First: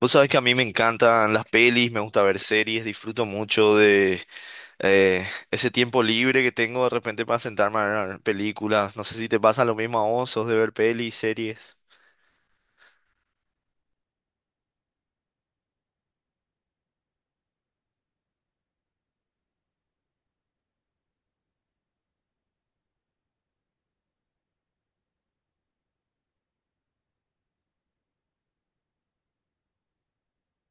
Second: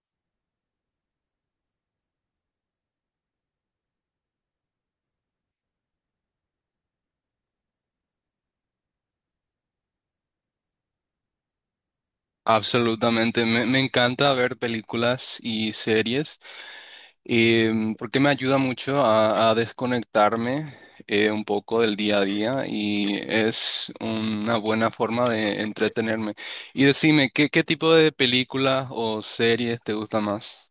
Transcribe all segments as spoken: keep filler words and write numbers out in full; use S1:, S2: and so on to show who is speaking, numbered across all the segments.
S1: Vos sabés que a mí me encantan las pelis, me gusta ver series, disfruto mucho de eh, ese tiempo libre que tengo de repente para sentarme a ver películas. No sé si te pasa lo mismo a vos, ¿sos de ver pelis, series?
S2: Absolutamente, me, me encanta ver películas y series em, porque me ayuda mucho a, a desconectarme eh, un poco del día a día y es una buena forma de entretenerme. Y decime, ¿qué, qué tipo de películas o series te gusta más?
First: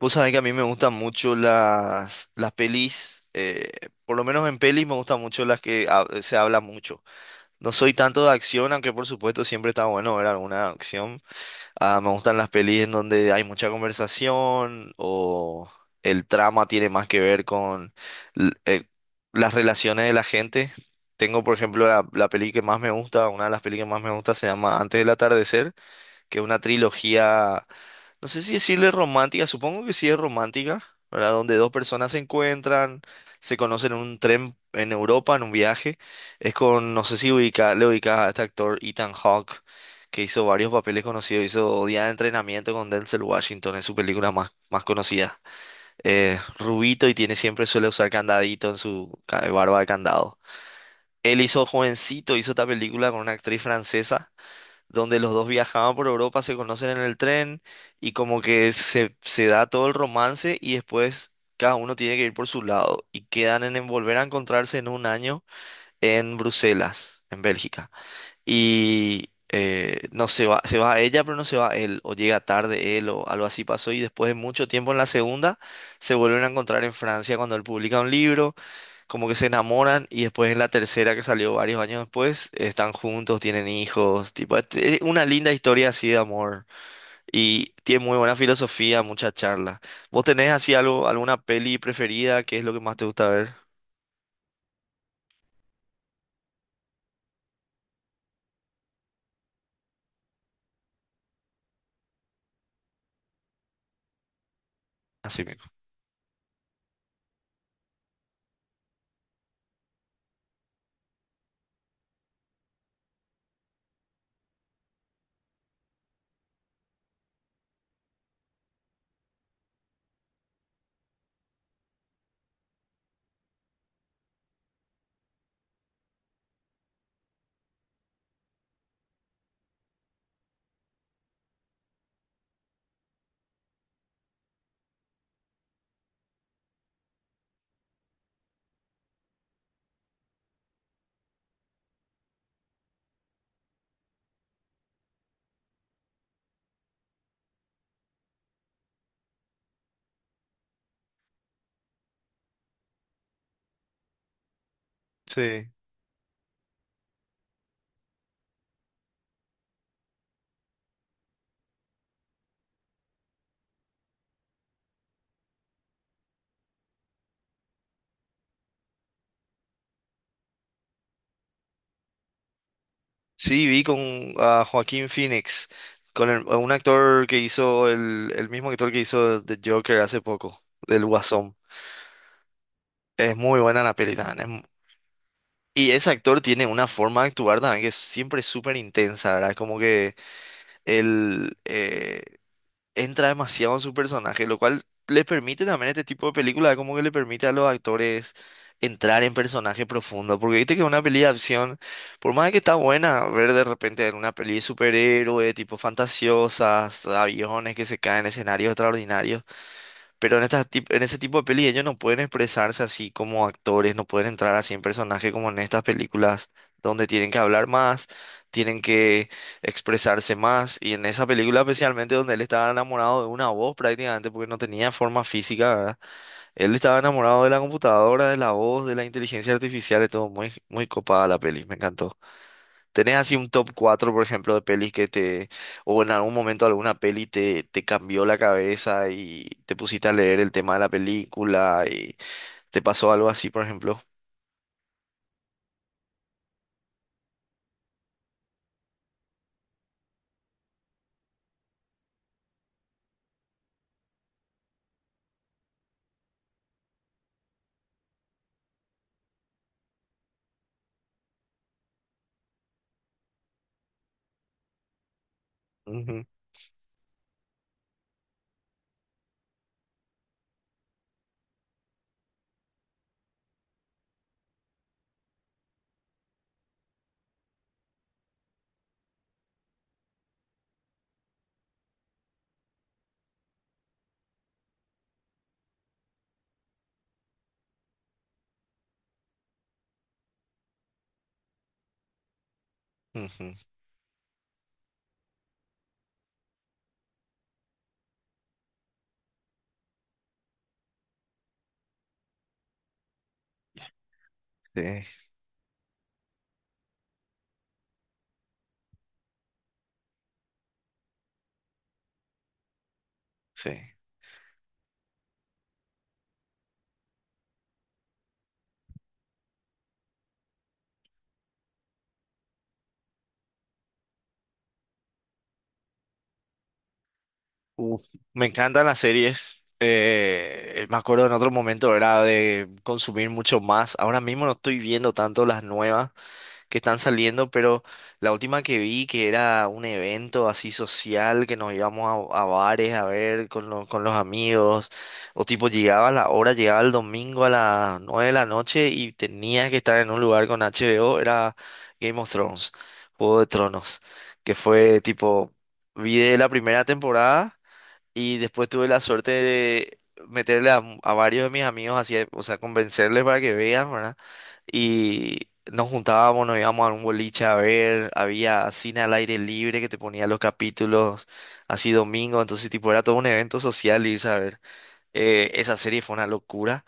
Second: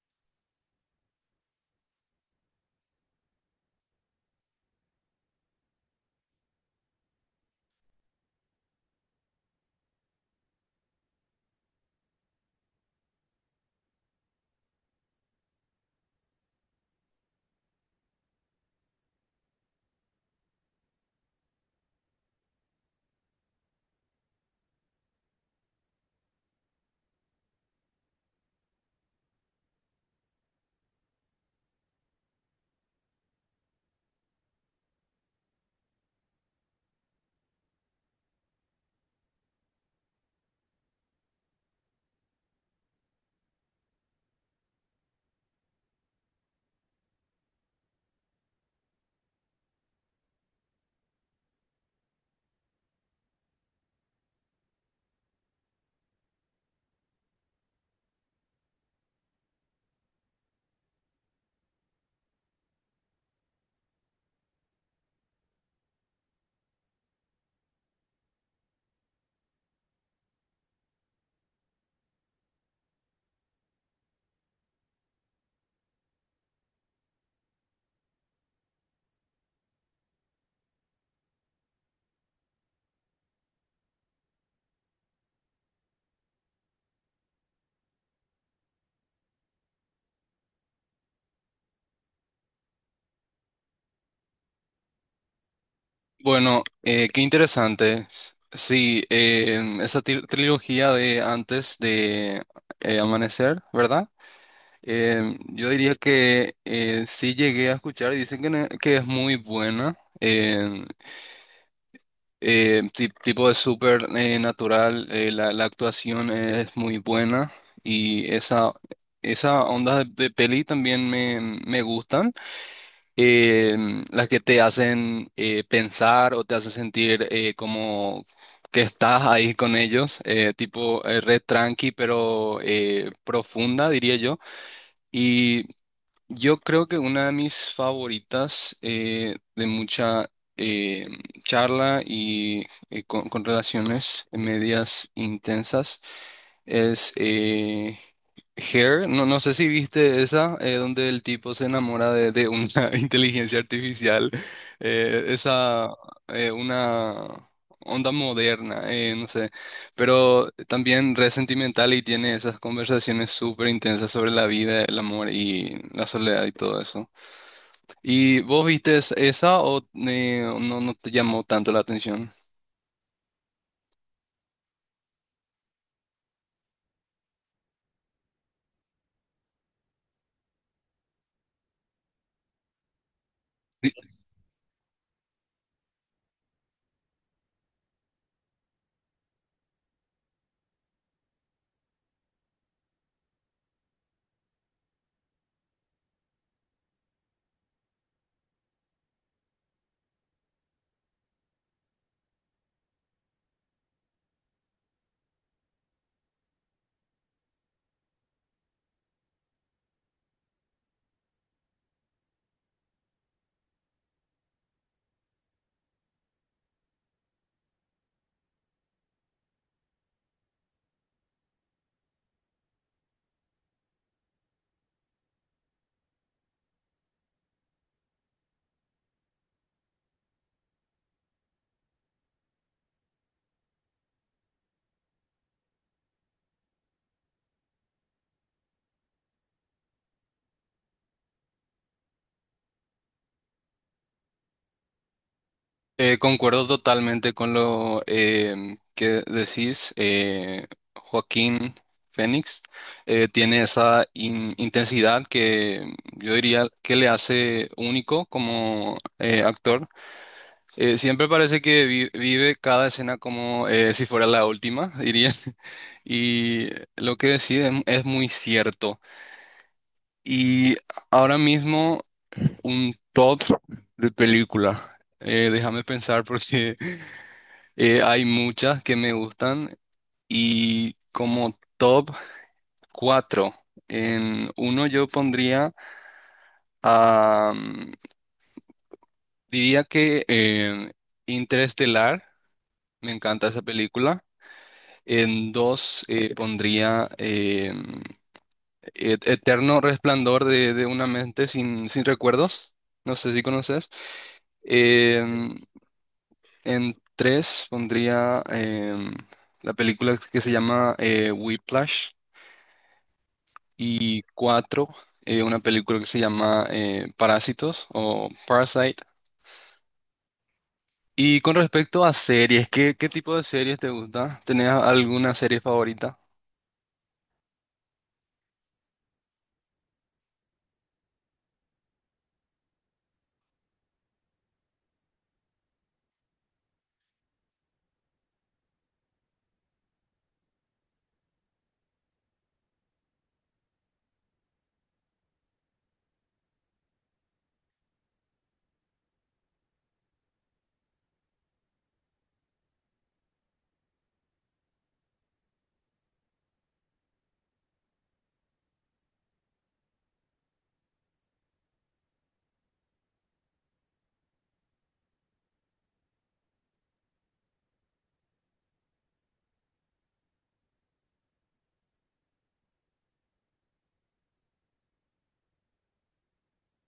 S1: Vos sabés que a mí me gustan mucho las, las pelis, eh, por lo menos en pelis me gustan mucho las que ha- se habla mucho. No soy tanto de acción, aunque por supuesto siempre está bueno ver alguna acción. Ah, me gustan las pelis en donde hay mucha conversación o el trama tiene más que ver con l- eh, las relaciones de la gente. Tengo, por ejemplo, la, la peli que más me gusta, una de las pelis que más me gusta se llama Antes del atardecer, que es una trilogía, no sé si decirle romántica, supongo que sí es romántica, ¿verdad? Donde dos personas se encuentran, se conocen en un tren en Europa, en un viaje. Es con, no sé si ubica, le ubicas a este actor Ethan Hawke, que hizo varios papeles conocidos, hizo Día de Entrenamiento con Denzel Washington, es su película más, más conocida. Eh, rubito y tiene, siempre suele usar candadito en su ca- barba de candado. Él hizo jovencito, hizo esta película con una actriz francesa donde los dos viajaban por Europa, se conocen en el tren y como que se, se da todo el romance y después cada uno tiene que ir por su lado y quedan en, en volver a encontrarse en un año en Bruselas, en Bélgica. Y eh, no se va, se va ella, pero no se va él, o llega tarde él, o algo así pasó y después de mucho tiempo en la segunda se vuelven a encontrar en Francia cuando él publica un libro, como que se enamoran. Y después en la tercera, que salió varios años después, están juntos, tienen hijos, tipo, es es una linda historia así de amor y tiene muy buena filosofía, mucha charla. ¿Vos tenés así algo, alguna peli preferida? ¿Qué es lo que más te gusta ver?
S2: Bueno, eh, qué interesante. S- Sí, em, esa tri- trilogía de antes de eh, amanecer, ¿verdad? Eh,
S1: Así
S2: yo
S1: mismo.
S2: diría que eh, sí llegué a escuchar y dicen que, ne- que es muy buena, eh, eh, ti- tipo de súper eh, natural. Eh, la, la actuación es muy buena y esa, esa onda de, de peli también me, me gustan, eh, las que te hacen eh, pensar o te hacen sentir eh, como... que estás ahí con ellos, eh, tipo eh, red tranqui pero eh, profunda, diría yo. Yo creo que una de mis favoritas eh, de mucha eh, charla y eh, con, con relaciones medias intensas es eh, Hair, no, no sé si viste esa, eh, donde el tipo se enamora de, de una inteligencia artificial, eh,
S1: Sí.
S2: esa, eh, una onda moderna, eh, no sé, pero también re sentimental y tiene esas conversaciones súper intensas sobre la vida, el amor y la soledad y todo eso. ¿Y vos viste es- esa o eh, no, no te llamó tanto la atención?
S1: Sí, vi con a Joaquín Phoenix, con el- un actor que hizo el, el mismo actor que hizo The Joker hace poco, del Guasón. Es muy buena la peli, también. Y ese actor tiene una forma de actuar también que es siempre súper intensa, ¿verdad? Como que él eh, entra demasiado en su personaje, lo cual le permite también este tipo de película, como que le permite a los actores entrar en personaje profundo. Porque viste que una peli de acción, por más de que está buena, ver de repente una peli de superhéroe, tipo fantasiosas, aviones que se caen, escenarios extraordinarios. Pero en, estas tip- en ese tipo de pelis ellos no pueden expresarse así como actores, no pueden entrar así en personaje como en estas películas donde tienen que hablar más, tienen que expresarse más. Y en esa película especialmente donde él estaba enamorado de una voz prácticamente porque no tenía forma física, ¿verdad? Él estaba enamorado de la computadora, de la voz, de la inteligencia artificial, y todo muy, muy copada la peli, me encantó. ¿Tenés así un top cuatro, por ejemplo, de pelis que te, o en algún momento alguna peli te, te cambió la cabeza y te pusiste a leer el tema de la película y te pasó algo así, por ejemplo?
S2: Eh, concuerdo totalmente con lo em, que decís. eh, Joaquín Fénix eh, tiene esa in- intensidad que yo diría que le hace único como eh, actor. Eh, siempre parece que vi- vive cada escena como eh, si fuera la última, diría.
S1: Ujú,
S2: Y lo que decís es, es muy cierto. Y ahora mismo un top de película. Eh, déjame pensar porque... Eh, hay muchas que me gustan y como top cuatro en uno yo pondría a, mm, diría que eh, Interestelar, me encanta esa
S1: ujú.
S2: película. En dos eh, pondría eh, Et- Eterno Resplandor de, de una mente sin, sin recuerdos, no sé si conoces.
S1: Sí,
S2: Em, en tres pondría em, la película que se llama eh, Whiplash.
S1: sí.
S2: Y cuatro, eh, una película que se llama eh, Parásitos o Parasite. Y con respecto a series, ¿qué, qué tipo de series te gusta? ¿Tenés alguna serie favorita?
S1: Uf, me encantan las series. Eh, me acuerdo en otro momento era de consumir mucho más. Ahora mismo no estoy viendo tanto las nuevas que están saliendo, pero la última que vi, que era un evento así social que nos íbamos a, a bares a ver con, lo- con los amigos, o tipo llegaba la hora, llegaba el domingo a las nueve de la noche y tenías que estar en un lugar con H B O, era Game of Thrones, Juego de Tronos, que fue tipo, vi de la primera temporada. Y después tuve la suerte de meterle a, a varios de mis amigos, así, o sea, convencerles para que vean, ¿verdad? Y nos juntábamos, nos íbamos a un boliche a ver, había cine al aire libre que te ponía los capítulos así domingo, entonces tipo era todo un evento social y saber, esa serie fue una locura.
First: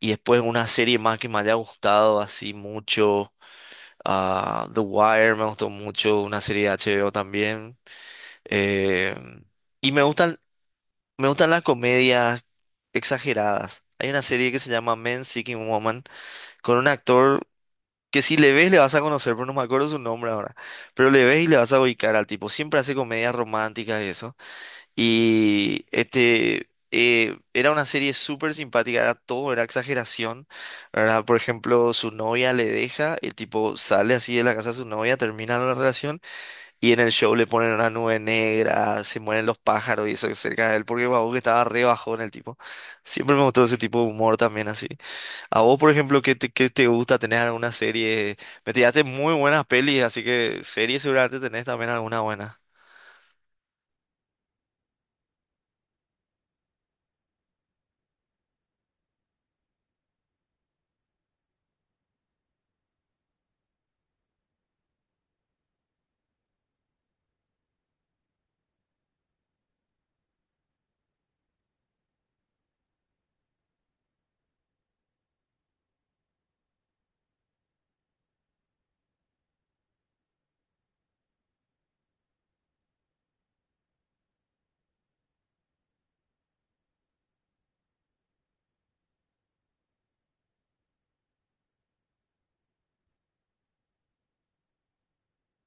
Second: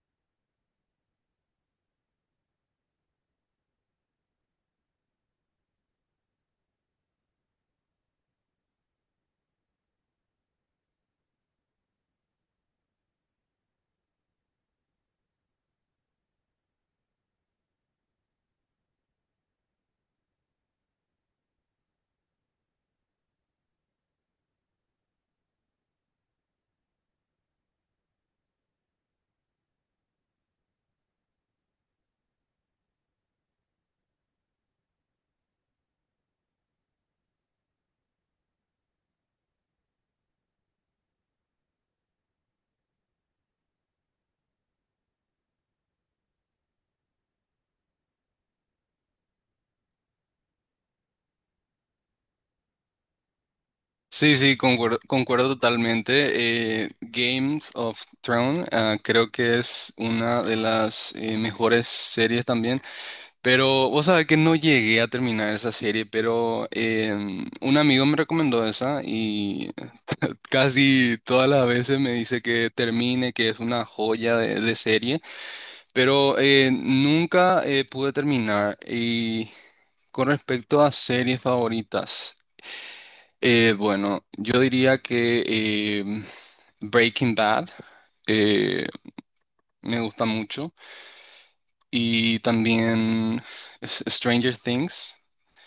S1: Y después una serie más que me haya gustado así mucho, ah, The Wire me gustó mucho, una serie de H B O también. eh, y me gustan me gustan las comedias exageradas. Hay una serie que se llama Men Seeking Woman con un actor que si le ves le vas a conocer, pero no me acuerdo su nombre ahora. Pero le ves y le vas a ubicar al tipo. Siempre hace comedias románticas y eso. Y este eh, era una serie súper simpática, era todo, era exageración, ¿verdad? Por ejemplo, su novia le deja, el tipo sale así de la casa de su novia, termina la relación y en el show le ponen una nube negra, se mueren los pájaros y eso cerca de él, porque Babu que estaba re bajón el tipo. Siempre me gustó ese tipo de humor también así. A vos, por ejemplo, ¿qué te, ¿qué te gusta tener alguna serie? Me tiraste muy buenas pelis, así que series seguramente tenés también alguna buena.
S2: Sí, sí, concuerdo, concuerdo totalmente. eh, Games of Thrones, ah, creo que es una de las eh, mejores series también. Pero vos sabés que no llegué a terminar esa serie, pero em, un amigo me recomendó esa y casi todas las veces me dice que termine, que es una joya de, de serie, pero eh, nunca eh, pude terminar. Y con respecto a series favoritas, eh, bueno, yo diría que em, Breaking Bad eh, me gusta mucho y también S- Stranger Things.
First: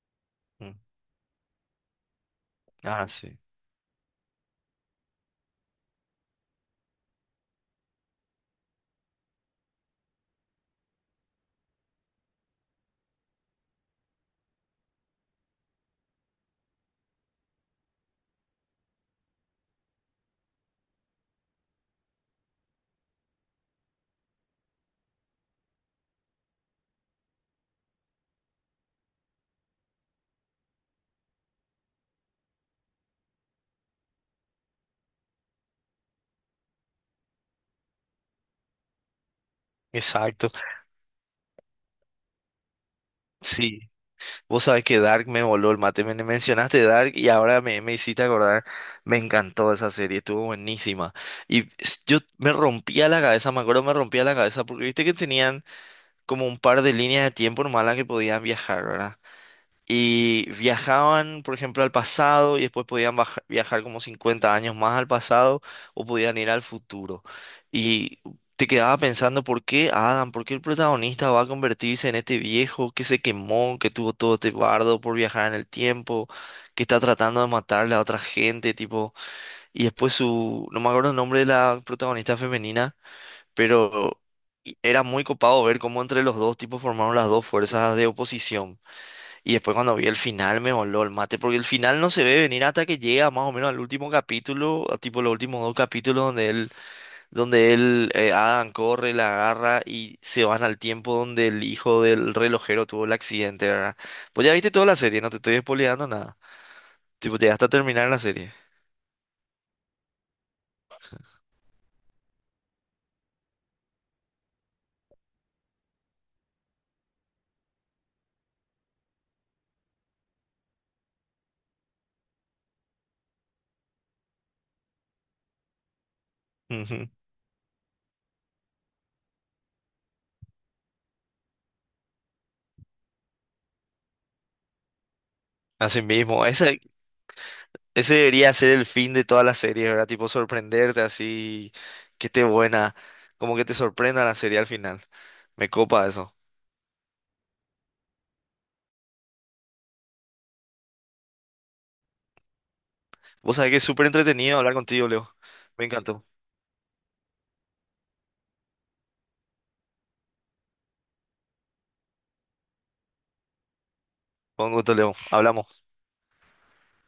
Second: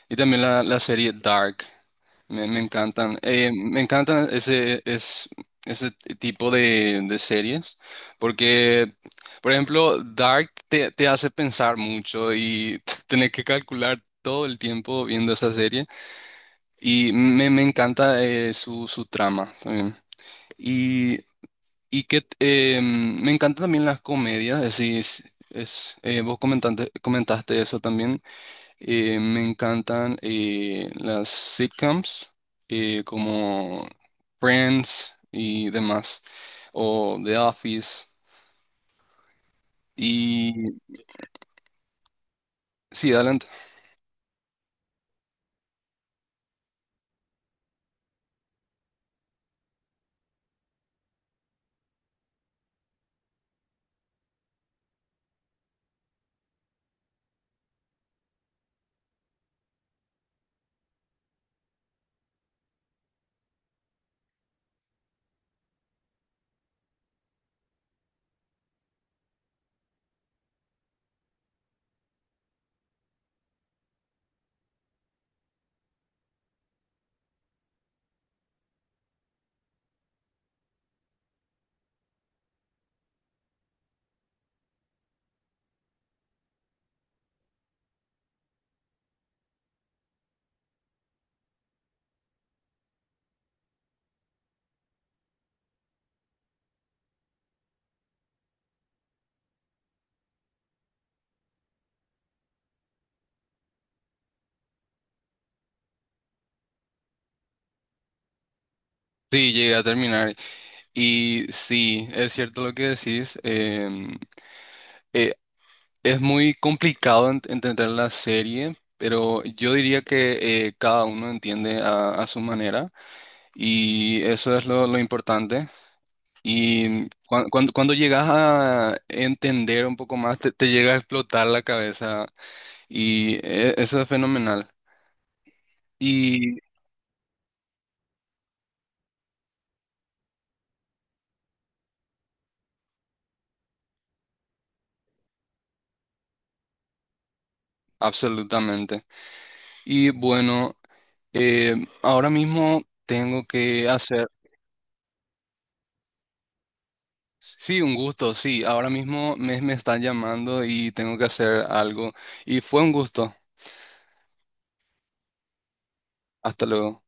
S2: Y también la,
S1: Mm.
S2: la serie Dark. Me, me
S1: Ah,
S2: encantan.
S1: sí.
S2: Eh, me encantan ese, es, ese tipo de, de series. Porque, por ejemplo, Dark te, te hace pensar mucho y tener que calcular todo el tiempo viendo esa serie. Y me, me encanta eh, su, su trama también. Y, y que eh, me encantan también las comedias. Es, decir, es, es, eh, vos comentaste, comentaste eso también. Eh, me encantan eh, las sitcoms eh, como Friends y demás, o The Office.
S1: Exacto.
S2: Y sí, adelante.
S1: Sí. Vos sabés que Dark me voló el mate. Me mencionaste Dark y ahora me, me hiciste acordar. Me encantó esa serie, estuvo buenísima. Y s- yo me rompía la cabeza, me acuerdo, me rompía la cabeza porque viste que tenían como un par de líneas de tiempo nomás las que podían viajar, ¿verdad? Y viajaban, por ejemplo, al pasado y después podían baja- viajar como cincuenta años más al pasado o podían ir al futuro. Y te quedaba pensando, ¿por qué Adam? ¿Por qué el protagonista va a convertirse en este viejo que se quemó, que tuvo todo este bardo por viajar en el tiempo, que está tratando de matarle a otra gente, tipo... Y después su... No me acuerdo el nombre de la protagonista femenina, pero y- era muy copado ver cómo entre los dos tipos formaron las dos fuerzas de oposición. Y después cuando vi el final me voló el mate, porque el final no se ve venir hasta que llega más o menos al último capítulo, a tipo los últimos dos capítulos donde él, donde él, eh, Adam corre, la agarra y se van al tiempo donde el hijo del relojero tuvo el accidente, ¿verdad? Pues ya viste toda la serie, no te estoy spoileando nada. Tipo, llegaste hasta terminar la serie.
S2: Sí, llegué a terminar. Y sí, es cierto lo que decís. em, eh, es muy complicado ent- entender la serie, pero yo diría que eh, cada uno entiende a a su manera. Y eso es lo, lo importante.
S1: Ujú.
S2: Y cuan- cuando, cuando, llegas a entender un poco más, te, te llega a explotar la cabeza y e- eso es fenomenal.
S1: Así mismo,
S2: Y
S1: esa. Ese debería ser el fin de todas las series, ¿verdad? Tipo sorprenderte así, que esté buena, como que te sorprenda la serie al final. Me copa eso.
S2: absolutamente. Y bueno, eh, ahora mismo tengo
S1: Vos sabés que es
S2: que
S1: súper
S2: hacer,
S1: entretenido hablar contigo, Leo. Me encantó.
S2: sí, un gusto, sí, ahora mismo me, me están llamando y tengo que hacer algo. Y fue un gusto.
S1: Con gusto, Leo. Hablamos.
S2: Hasta luego.